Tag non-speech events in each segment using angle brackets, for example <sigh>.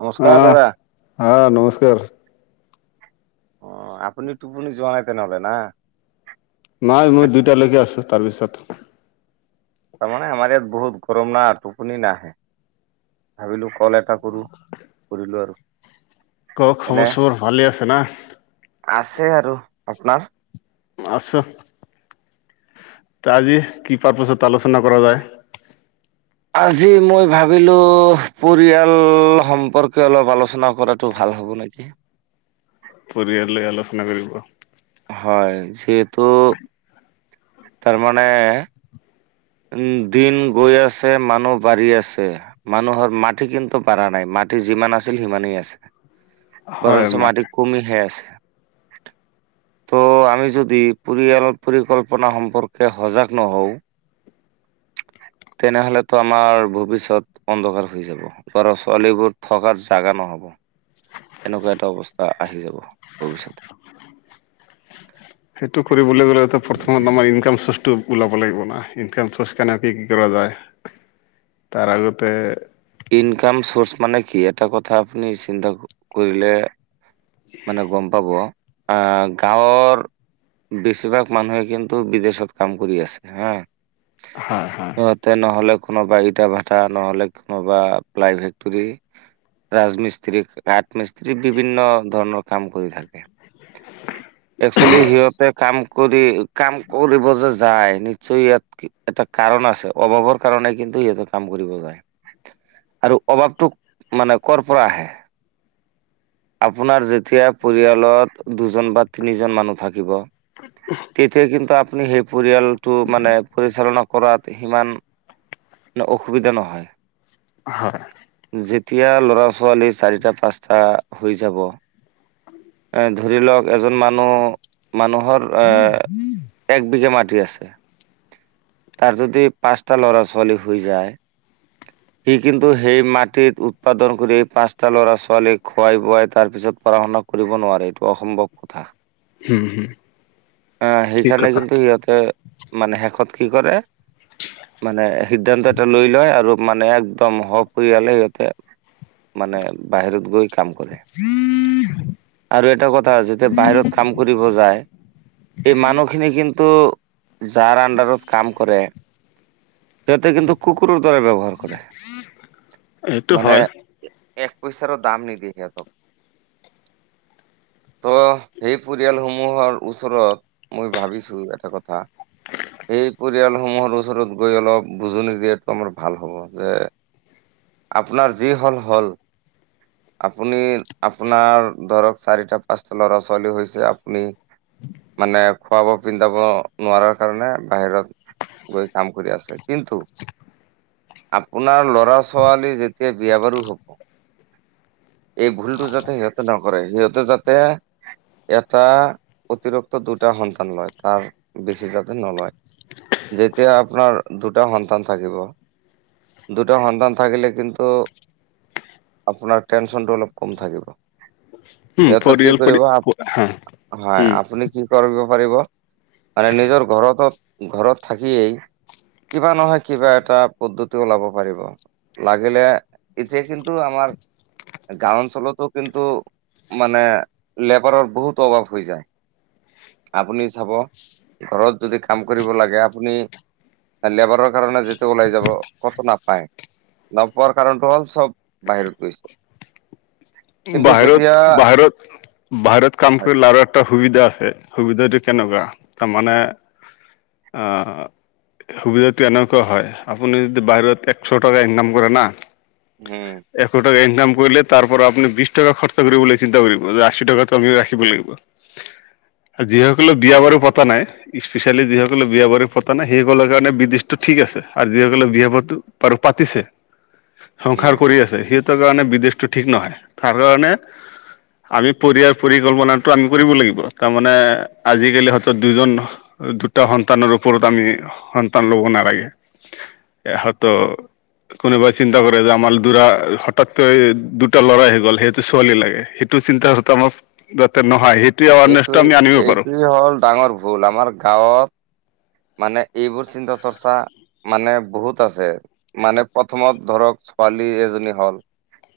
নমস্কাৰ আহ দাদা। অ', আহ নমস্কাৰ আপুনি টোপুনি যোৱানাই তেনেহলে না? নাই মই দুইটালৈকে আছোঁ তাৰপিছত তাৰমানে আমাৰ ইয়াত বহুত গৰম না টোপনি নাহে, ভাবিলোঁ কল এট শা কৰোঁ, কৰিলোঁ আৰু। ক এনে খবচোৰ ভালে আছে না? আছে আৰু, আপোনাৰ? আছোঁ। আজি কি <unintelligible> আলোচনা কৰা যায়? আজি মই ভাবিলোঁ পৰিয়াল সম্পৰ্কে অলপ আলোচনা কৰাটো ভাল। হ'ব নেকি? পৰিয়াল লৈ আলোচনা কৰিব। হয় যিয়েতু তাৰমানে উম, দিন গৈ আছে মানুহ বাঢ়ি আছে। মানুহৰ মাটি কিন্তু বাঢ়া নাই মাট টি যিমান আছিল সিমানেই আছে, হয় বৰঞ্চ মাত মাটি কমিহে আছে। <unintelligible> ত' আমি যদি পৰিয়াল পৰিকল্পনা সম্পৰ্কে সজাগ নহওঁ। <unintelligible> তেনেহলেতো আমাৰ ভৱিষ্যত অন্ধকাৰ হৈ যাব, লৰা ছোৱালীবোৰ থকাৰ ছাগা এ নহ'ব। এনেকুৱা এটা অৱস্থা আহি যাব ভৱিষতে। সেটো কৰিবলৈ গ'লেটো প্ৰথমত আমাৰ ইনকাম চৰ্চটো ওলাব লাগিব না ইনকাম চ'ৰ্চ কেনেকে কি কৰা যায়। তাৰ আগতে ইনকাম চৌচ মানে কি, এটা কথা আপুনি চিন্তা কয়িলে মানে গম পাব, আহ গাঁৱৰ বেছিভাগ মানুহে কিন্তু বিদেশত কাম কৰি আছে হা। হয় হয় সিহতে নহ'লে কোনোবাই ইটা ভাটা নহলে বা প্লাই ফেক্টৰী। ৰাজমিস্ত্ৰি, কাঠমিস্ত্ৰি বিভিন্ন ধৰণৰ কাম কৰি থাকে। <unintelligible> সিহঁতে কাম কৰি কাম কৰিব যে যায় নিশ্চয় ইয়াত কি এটা কাৰণ আছে। অভাৱৰ কাৰণে কিন্তু সিহঁতে কাম কৰিব যায়। আৰু অভাৱটো মানে কৰ পৰা আহে? আপোনাৰ যেতিয়া পৰিয়ালত দু জন বা তিনিজন মানুহ থাকিব তেতিয়া কিন্তু আপুনি সেই পৰিয়ালটো মানে পৰিচালনা কৰাত সিমান অসুবিধা নহয়। হয়। যেতিয়া ল'ৰা ছোৱালী চাৰিটা পাঁচটা হৈ যাব। এ ধৰি লওক এজন মানুহ, মানুহৰ আহ, এক বিঘা মাট টি আছে, তাৰ যদি পাঁচটা লৰা ছোৱালী হৈ যায়। সি কিন্তু সেই মাটিত উৎপাদন কৰি পাঁচটা ল'ৰা ছোৱালীক খোৱাই বোৱাই তাৰপিছত পঢ়াশুনা কৰিব নোৱাৰে, এইটো অসম্ভৱ কথা। আ ঠিক সেইকাৰণে কথা কিন্তু সিহঁতে মানে শেষত কি কৰে, মানে সিদ্ধান্তএটা লৈ লয় আৰু মানে একদম সপৰিয়ালে সিহঁতে, মানে বাহিৰত গৈ কাম কৰে <unintelligible> আৰু এটা কথা যেতিয়া বাহিৰত কাম কৰিব যায়। এই মানুহখিনি কিন্তু যাৰ আণ্ডাৰত কাম কৰে, সিহঁতে কিন্তু কুকুৰ দৰে ব্যৱহাৰ কৰে এইটো মানে হয়। এক পইচাৰো দাম নিদিয়ে সিহঁতক। ত' সেই পৰিয়ালসমূহৰ ওচৰত, মই ভাবিছো এটা কথা। এই পৰিয়ালসমূহৰ ওচৰত গৈ অলপ, বুজনি দিয়টো আমাৰ ভাল হ'ব। যে, আপোনাৰ যি হ'ল হ'ল। আপুনি, আপোনাৰ, ধৰক চাৰিটা পাঁচটা ল'ৰা ছোৱালী হৈছে আপুনি মানে খোৱা বোৱা পিন্ধাব, নোৱাৰাৰ কাৰণে বাহিৰত গৈ কাম কৰি আছে, কিন্তু আপোনাৰ ল'ৰা ছোৱালী যেতিয়া বিয়া বাৰু হ'ব। এই ভুলটো যাতে সিহঁতে নকৰে, সিহঁতে যাতে এটা, অতিৰিক্ত দুটা সন্তান লয়, তাৰ বেছি যাতে নলয়। যেতিয়া আপোনাৰ দুটা সন্তান থাকিব। দুটা সন্তান থাকিলে, কিন্তু আপোনাৰ টেনচনটো অলপ কম থাকিব। সিহঁতক কি পৰিয়াল পৰি কৰিব, হা হয় উম আপুনি কি কৰিব কৰিব, মানে নিজৰ ঘৰত, ঘৰত থাকিয়েই কিবা নহয় কিবা এটা পদ্ধতি ওলাব পাৰিব, লাগিলে এতিয়া কিন্তু আমাৰ গাঁও অঞ্চলতো কিন্তু মানে, লেবাৰৰ বহুত অভাৱ হৈ যায়। আপুনি চাব, ঘৰত যদি কাম কৰিব লাগে আপুনি লেবাৰৰ কাৰণে যিটো ওলাই যাব। কতো নাপায়, নপোৱাৰ কাৰণটো হ'ল চব বাহিৰত গৈছে। কিন্তু বাহিৰত, যেতিয়া বাহিৰত, বাহিৰত কাম হয় কৰি লাৰাৰ এটা সুবিধা আছে সুবিধাটো কেনেকুৱা, তাৰমানে আহ সুবিধাটো এনেকুৱা হয়। আপুনি যদি বাহিৰত এক চ টকা ইনকাম কৰে না উম, এশ টকা ইনকাম কৰিলে তাৰ পৰা আপুনি বিছ <unintelligible> খৰচা কৰিবলৈ চিন্তা কৰিব যে আশী টকাটো আমি ৰাখিব লাগিব। যিসকলে বিয়া বাৰু পতা নাই, স্পেচিয়েলি যিসকলে বিয়া বাৰু পতা নাই সেইসকলৰ কাৰণে বিদেশটো ঠিক আছে আৰু যিসকলে বিয়া পাতো বাৰু পাতিছে। <inaudible> উম, সংসাৰ কৰি আছে সিহঁতৰ কাৰণে বিদেশটো ঠিক নহয়, তাৰ কাৰণে আমি পৰিয়াল পৰিকল্পনাটো আমি কৰিব লাগিব, তাৰমানে, আজিকালি হয়তো দুজন দুটা সন্তানৰ ওপৰত আমি, সন্তান ল'ব নালাগে, ইহঁতৰ কোনোবাই চিন্তা কৰে যে আমাৰ দুটা হঠাৎতে দুটা ল'ৰাই গ'ল সেইটো ছোৱালী লাগে, সেইটো চিন্তাকথা, মোক যাতে নহয় সেই এইটোৱে, এইটোৱেই হ'ল ডাঙৰ ভুল আমাৰ গাঁৱত মানে এইবোৰ চিন্তা চৰ্চা, মানে বহুত আছে, মানে প্ৰথমত ধৰক ছোৱালী এজনী হল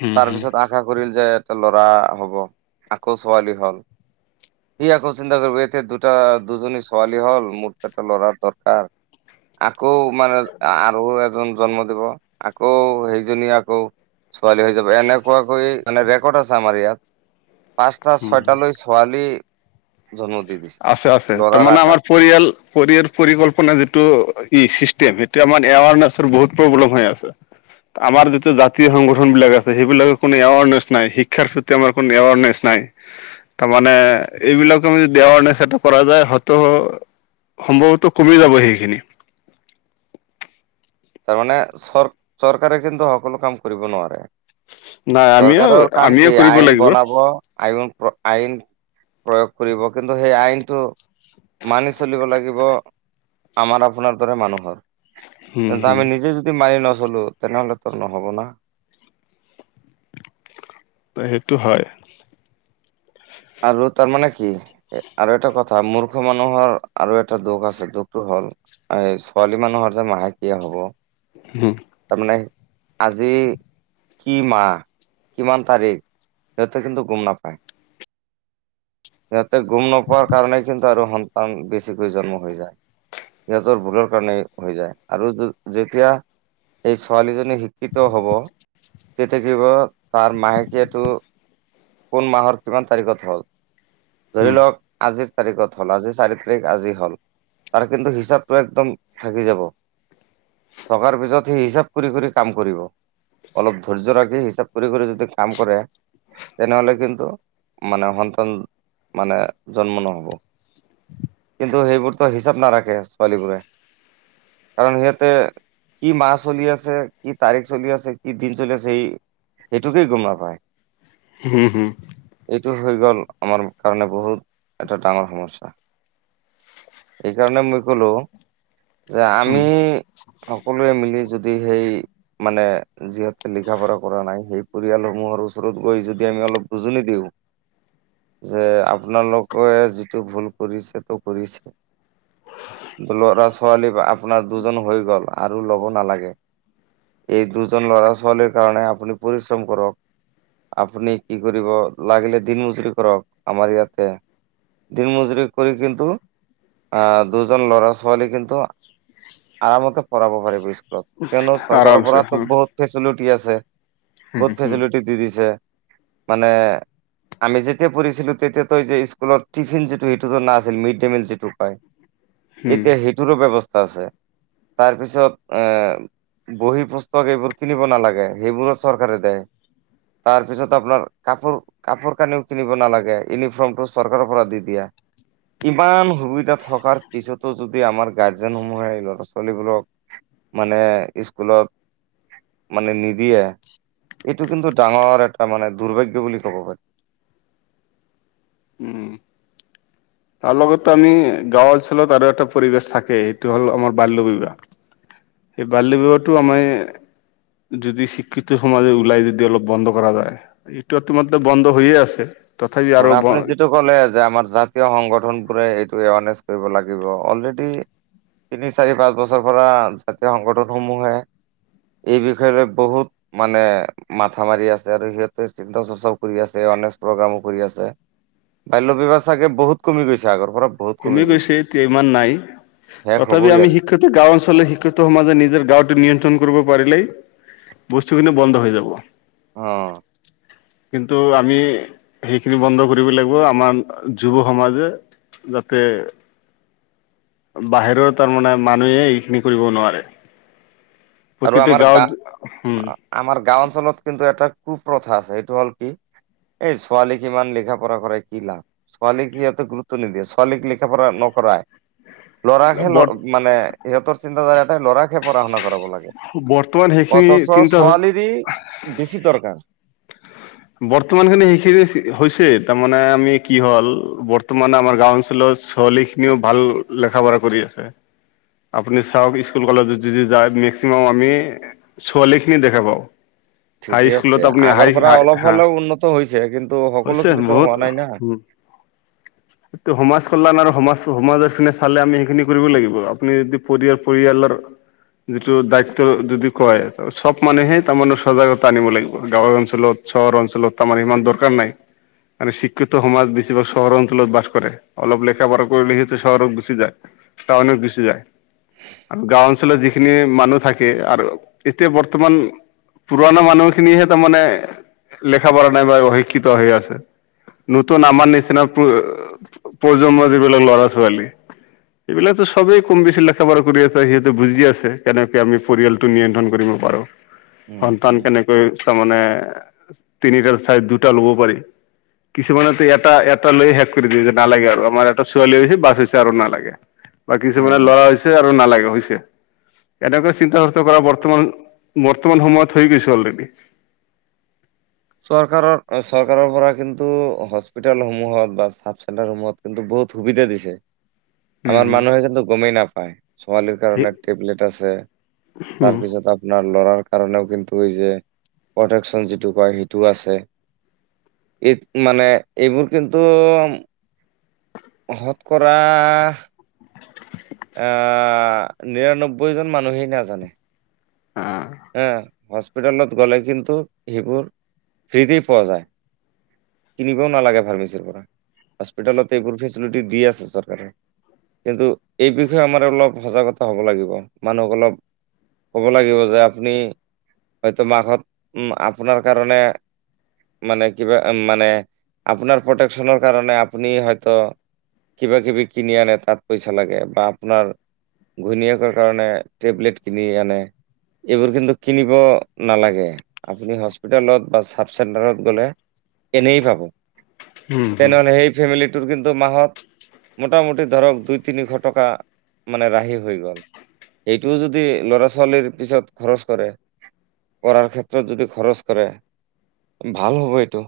হুম হুম তাৰপিছত আশা কৰিল যে ল'ৰা হ'ব আকৌ ছোৱালী হল। সি আকৌ চিন্তা কৰিব এতে দুটা দুজনী ছোৱালী হল মোৰ এটা লৰাৰ দৰকাৰ। আকৌ মানে আৰু এজন জন্ম দিব আকৌ সেইজনী আকৌ ছোৱালী হৈ যাব এনেকুৱাকৈ মানে ৰেকৰ্ড আছে আমাৰ ইয়াত। পাঁচটা হুম ছয়টা হুম লৈ ছোৱালী। জন্ম দি দিছে আছে-আছে তাৰ ল'ৰাৰ মানে আমাৰ আঘাত পৰিয়াল পৰিয়াল পৰিকল্পনা যিটো ই চিষ্টেম সেইটো আমাৰ এৱাৰনেচৰ বহুত প্ৰব্লেম হৈ আছে। আমাৰ যিতো জাতীয় সংগঠন বিলাক আছে, সেইবিলাকৰ কোনো এৱাৰনেছ নাই শিক্ষাৰ প্ৰতি আমাৰ কোনো এৱাৰনেছ নাই। <unintelligible> তাৰ মানে এইবিলাক আমি এৱাৰনেছ এটা কৰা যায় হয়তো সম্ভৱতো কমি যাব সেইখিনি। <inaudible> তাৰমানে চৰ চৰকাৰে কিন্তু সকলো কাম কৰিব নোৱাৰে। নাই আমিও চৰকাৰৰ কাম আমিও কি কৰিব আইন লাগিব বনাব আইন আইন প্ৰয়োগ কৰিব কিন্তু সেই আইনটো মানি চলিব লাগিব আমাৰ আপোনাৰ দৰে মানুহৰ। হম কিন্তু হম আমি নিজে যদি মানি ন <unintelligible> লো তেনেহলে তোৰ নহ'ব না। অ' সেইটো হয়। আৰু তাৰ মানে কি আৰু এটা কথা মূৰ্খ মানুহৰ আৰু এটা দুখ আছে দুখটো হ'ল এই ছোৱালী মানুহৰ যে মাহেকিয়া হব। হম তাৰমানে আজি- কি মাহ কিমান তাৰিখ সিহঁতে কিন্তু গম নাপায়। সিহঁতে গম নোপোৱাৰ কাৰণে কিন্তু আৰু সন্তান বেছিকৈ জন্ম হৈ যায়। সিহঁতৰ ভুলৰ কাৰনে হৈ যায় আৰু যেতিয়া এই ছোৱালীজনী শিক্ষিত হব। তেতিয়া কিবা তাৰ মায়েকে টো কোন মাহৰ কিমান তাৰিখত হ'ল। ধৰি হম লওক আজি তাৰিখত হ'ল আজি চাৰি তাৰিখ আজি হল তাৰ কিন্তু হিচাপটো একদম থাকি যাব। থকাৰ পিছত সি হিচাপ কৰি-কৰি কাম কৰিব অলপ ধৈৰ্য ৰাখি হিচাপ কৰি-কৰি যদি কাম কৰে। তেনেহলে কিন্তু মানে সন্তান মানে জন্ম নহ'ব। কিন্তু সেইবোৰতো হিচাপ নাৰাখে ছোৱালীবোৰে কাৰণ সিহঁতে কি মাহ চলি আছে কি তাৰিখ চলি আছে কি দিন চলি আছে সি এইটোকেই গম নাপাই। হম, হম। মেইটো হৈ গ'ল আমাৰ কাৰণে বহুত এটা ডাঙৰ সমস্যা। সেইকাৰণে মই কলো যে হম আমি আমি সেই যদি সেই মানে যিহেতু লিখা পঢ়া কৰা নাই সেই পৰিয়ালসমূহৰ ওচৰত গৈ যদি আমি অলপ বুজি নিদিও যে আপোনালোকে যিটো ভুল কৰিছে তো কৰিছে। ল'ৰা ছোৱালী আপোনাৰ দুজন হৈ গ'ল আৰু ল'ব নালাগে। এই দুজন ল'ৰা ছোৱালীৰ কাৰণে আপুনি পৰিশ্ৰম কৰক। আপুনি কি কৰিব লাগিলে দিন <unintelligible> কৰক আমাৰ ইয়াতে। দিন <unintelligible> কৰি কিন্তু আ, দুজন ল'ৰা ছোৱালী কিন্তু আৰামতে পঢ়াব পাৰিব স্কুলত, কিয়নো চৰকাৰৰ আৰামছে পৰাতো হম বহুত ফেচিলিটি আছে। হম বহুত হম ফেচিলিটি দি দিছে, মানে- আমি যেতিয়া পঢ়িছিলো তেতিয়া তই যে স্কুলত টিফিন যিটো সেইটোতো নাছিল আছিল মিড ডে মিল যিটো কয়। হম এতিয়া সেইটোৰো ব্যৱস্থা আছে, তাৰপিছত এ- বহী পুস্তক এইবোৰ কিনিব নালাগে, সেইবোৰো চৰকাৰে দে। তাৰপিছত আপোনাৰ কাপোৰ কাপোৰ কানিও কিনিব নালাগে, ইউনিফৰ্মটো চৰকাৰৰ পৰা দি দিয়া। ইমান সুবিধা থকাৰ পিছতো যদি আমাৰ গাৰ্জেন সমূহে ল'ৰা ছো- ছোৱালীবোৰক মানে স্কুলত মানে নিদিয়ে। এইটো কিন্তু ডাঙৰ এটা মানে দুৰ্ভাগ্য বুলি কব পাৰি। উম। তাৰ লগতে আমি গাঁও অঞ্চলত আৰু এটা পৰিৱেশ থাকেই, এইটো হ'ল আমাৰ বাল্য বিবাহ। এই বাল্য বিবাহটো আমাই- যদি শিক্ষিত সমাজে ওলাই যদি অলপ বন্ধ কৰা যায়, এইটো তোমাত্ৰে বন্ধ হৈয়ে আছে। তথাপি তাৰ আৰু মানে আপুনি যিটো ক'লে যে আমাৰ জাতীয় সংগঠ- গঠনগোৰে এইটো এৱাৰনেছ কৰিব লাগিব অলৰেডি- তিনি চাৰি পাঁচ বছৰ পৰা জাতীয় সংগঠনসমূহে- এই বিষয় লৈ বহুত মানে মাথা মাৰি আছে আৰু সিহঁতেৰ চিন্তা চৰ্চাও কৰি আছে। গণেশ প্ৰ কামো কৰি আছে, বাল্য বিবাহ চাগে বহুত কমি গৈছে আগৰ পৰা- কমি গৈছে এতিয়া ইমান নাই। শেষ তথাপি হ'বই আমি আৰু শিক্ষিত গাঁও অঞ্চলৰ শিক্ষিত সমাজে নিজৰ গাঁওটো নিয়ন্ত্ৰণ কৰিব পাৰিলেই- বস্তুখিনি বন্ধ হৈ যাব। অঁ কিন্তু আমি সেইখিনি বন্ধ কৰিব লাগিব, আমাৰ যুৱ সমাজে। যাতে। বাহিৰৰ তাৰমানে মানুহে এইখিনি কৰিব নোৱাৰে। আৰু প্ৰতিটো আমাৰ গা গাঁৱত উম আমাৰ গাঁও অঞ্চলত কিন্তু এটা- কু-প্ৰথা আছে সেইটো হ'ল কি, এই ছোৱালী কিমান লিখা পঢ়া কৰে কি লাভ! ছোৱালীক সিহঁতে গুৰুত্ব নিদিয়ে, ছোৱালীক লিখা-পঢ়া নকৰায়। ব লৰাকহে মানে সিহঁতৰ চিন্তাধাৰাতহে ল'ৰাকহে পঢ়া শুনা কৰাব লাগ। বৰ্তমান সেইখিনি অথচ চিন্তা ছোৱালীৰ ই বেছি দৰকাৰ। বৰ্তমান খিনি সেইখিনি হৈছে তাৰমানে আমি কি হল বৰ্তমান আমাৰ গাওঁ অঞ্চলত- ছোৱালীখিনিও ভাল লেখা পঢ়া কৰি আছে। আপুনি চাওঁক স্কুল কলেজত যদি যায় মেক্সিমাম আমি ছোৱালী খিনি দেখা পাওঁ। হাই স্কুলত আপুনি হাই হাই- সফালে উন্নত হৈছে কিন্তু সকলোখিনিতো হোৱা নাই না। টো সমাজ খন- বান আৰু সমাজ সমাজৰখিনি চালে আমি সেইখিনি কৰিব লাগিব আপুনি যদি পৰিয়াল পৰিয়ালৰ- যিটো দায়িত্ব যদি কয় সব মানুহে তাৰমানে চজাগতা আনিব লাগিব গাঁৱৰ অঞ্চলত। চহৰ অঞ্চলত তাৰমানে ইমান দৰকাৰ নাই। মানে চিক্ষিত সমাজ বেছিভাগ চহৰ অঞ্চলত বাস কৰে অলপ লেখা পঢ়া কৰিলে সেতো চহৰত গুছি যায়। তাওনত গুছি যায়। আৰু গাঁও অঞ্চলত যিখিনি মানুহ থাকে আৰু এতিয়া বৰ্তমান- পুৰণা মানুহখিনিহে তাৰমানে লেখা পঢ়া নাই বা অশিক্ষিত হৈ আছে। নতুন আমাৰ নিচিনা প্ৰ প্ৰজন্ম যিবিলাক ল'ৰা ছোৱালী। এইবিলাক সবেই কম বেছি লেখা পঢ়া কৰি আছে সিহঁতে বুজিয় আছে, কেনেকে আমি পৰিয়ালটো নিয়ন্ত্ৰণ কৰিম। পাৰো। উম সন্তান উম কেনেকৈ তাৰমানে- তিনিটাৰ চাই দুটা ল'ব পাৰি। কিছুমানেতো এটা এটা লৈয়ে শেষ কৰি দে যে নালাগে আৰু আমাৰ এটা ছোৱালী হৈছে বাছ হৈছে আৰু নালাগে। বা কিছুমানে উম ল'ৰা হৈছে আৰু নালাগে হৈছে। এনেকুৱা চিন্তা চৰ্চা কৰা বৰ্তমান বৰ্তমান সময়ত হৈ গৈছে ছ অলৰেডি। চৰকাৰৰ, চৰকাৰৰ পৰা কিন্তু হস্পিতালসমূহত বা চাব চেণ্টাৰসমূহত কিন্তু বহুত বহুত সুবিধা দিছে, উম আমাৰ হুম মানুহে কিন্তু গমেই নাপায়। ছোৱালীৰ সেই কাৰণে টেবলেট আছে, উম তাৰপিছত আপোনাৰ ল'ৰাৰ। কাৰণেও কিন্তু এই যে প্ৰটেকশ্বন যিটো পায় টো আছে, এই মানে, এইবোৰ কিন্তু! শতকৰা আ, নিৰানব্বৈজন মানুহেই নাজানে! আহ বা, হস্পিটেলত গ'লে কিন্তু সেইবোৰ ফ্ৰীতেই পোৱা যায়। কিনিবও নালাগে ফাৰ্মেচিৰ পৰা, হস্পিতেলত এইবোৰ ফেচিলিটি দি আছে চৰকাৰে। কিন্তু এই বিষয়ে আমাৰ অলপ সজাগতা হ'ব লাগিব, মানুহক অলপ ক'ব লাগিব যে আপুনি, হয়তো মাঘত উম আপোনাৰ কাৰণে মানে কিবা উম, মানে আপোনাৰ প্ৰটেকশ্বনৰ কাৰণে আপুনি হয়তো কিবাকিবি কিনি আনে, তাত পইচা লাগে বা আপোনাৰ ঘৈণীয়েকৰ কাৰণে টেবলেট কিনি আনে। এইবোৰ কিন্তু কিনিব নালাগে। আপুনি হস্পিতেলত বা চাব চেণ্টাৰত গ'লে এনেই পাব। উম হু তেনেহ'লে সেই ফেমিলিটোৰ কিন্তু মাহত মোটামোটি ধৰক, দুই-তিনিশ টকা মানে ৰাহি হৈ গ'ল। এইটোও যদি ল'ৰা-ছোৱালীৰ পিছত খৰচ কৰে! পঢ়াৰ ক্ষেত্ৰত যদি খৰচ কৰে, ভাল হ'ব এইটো!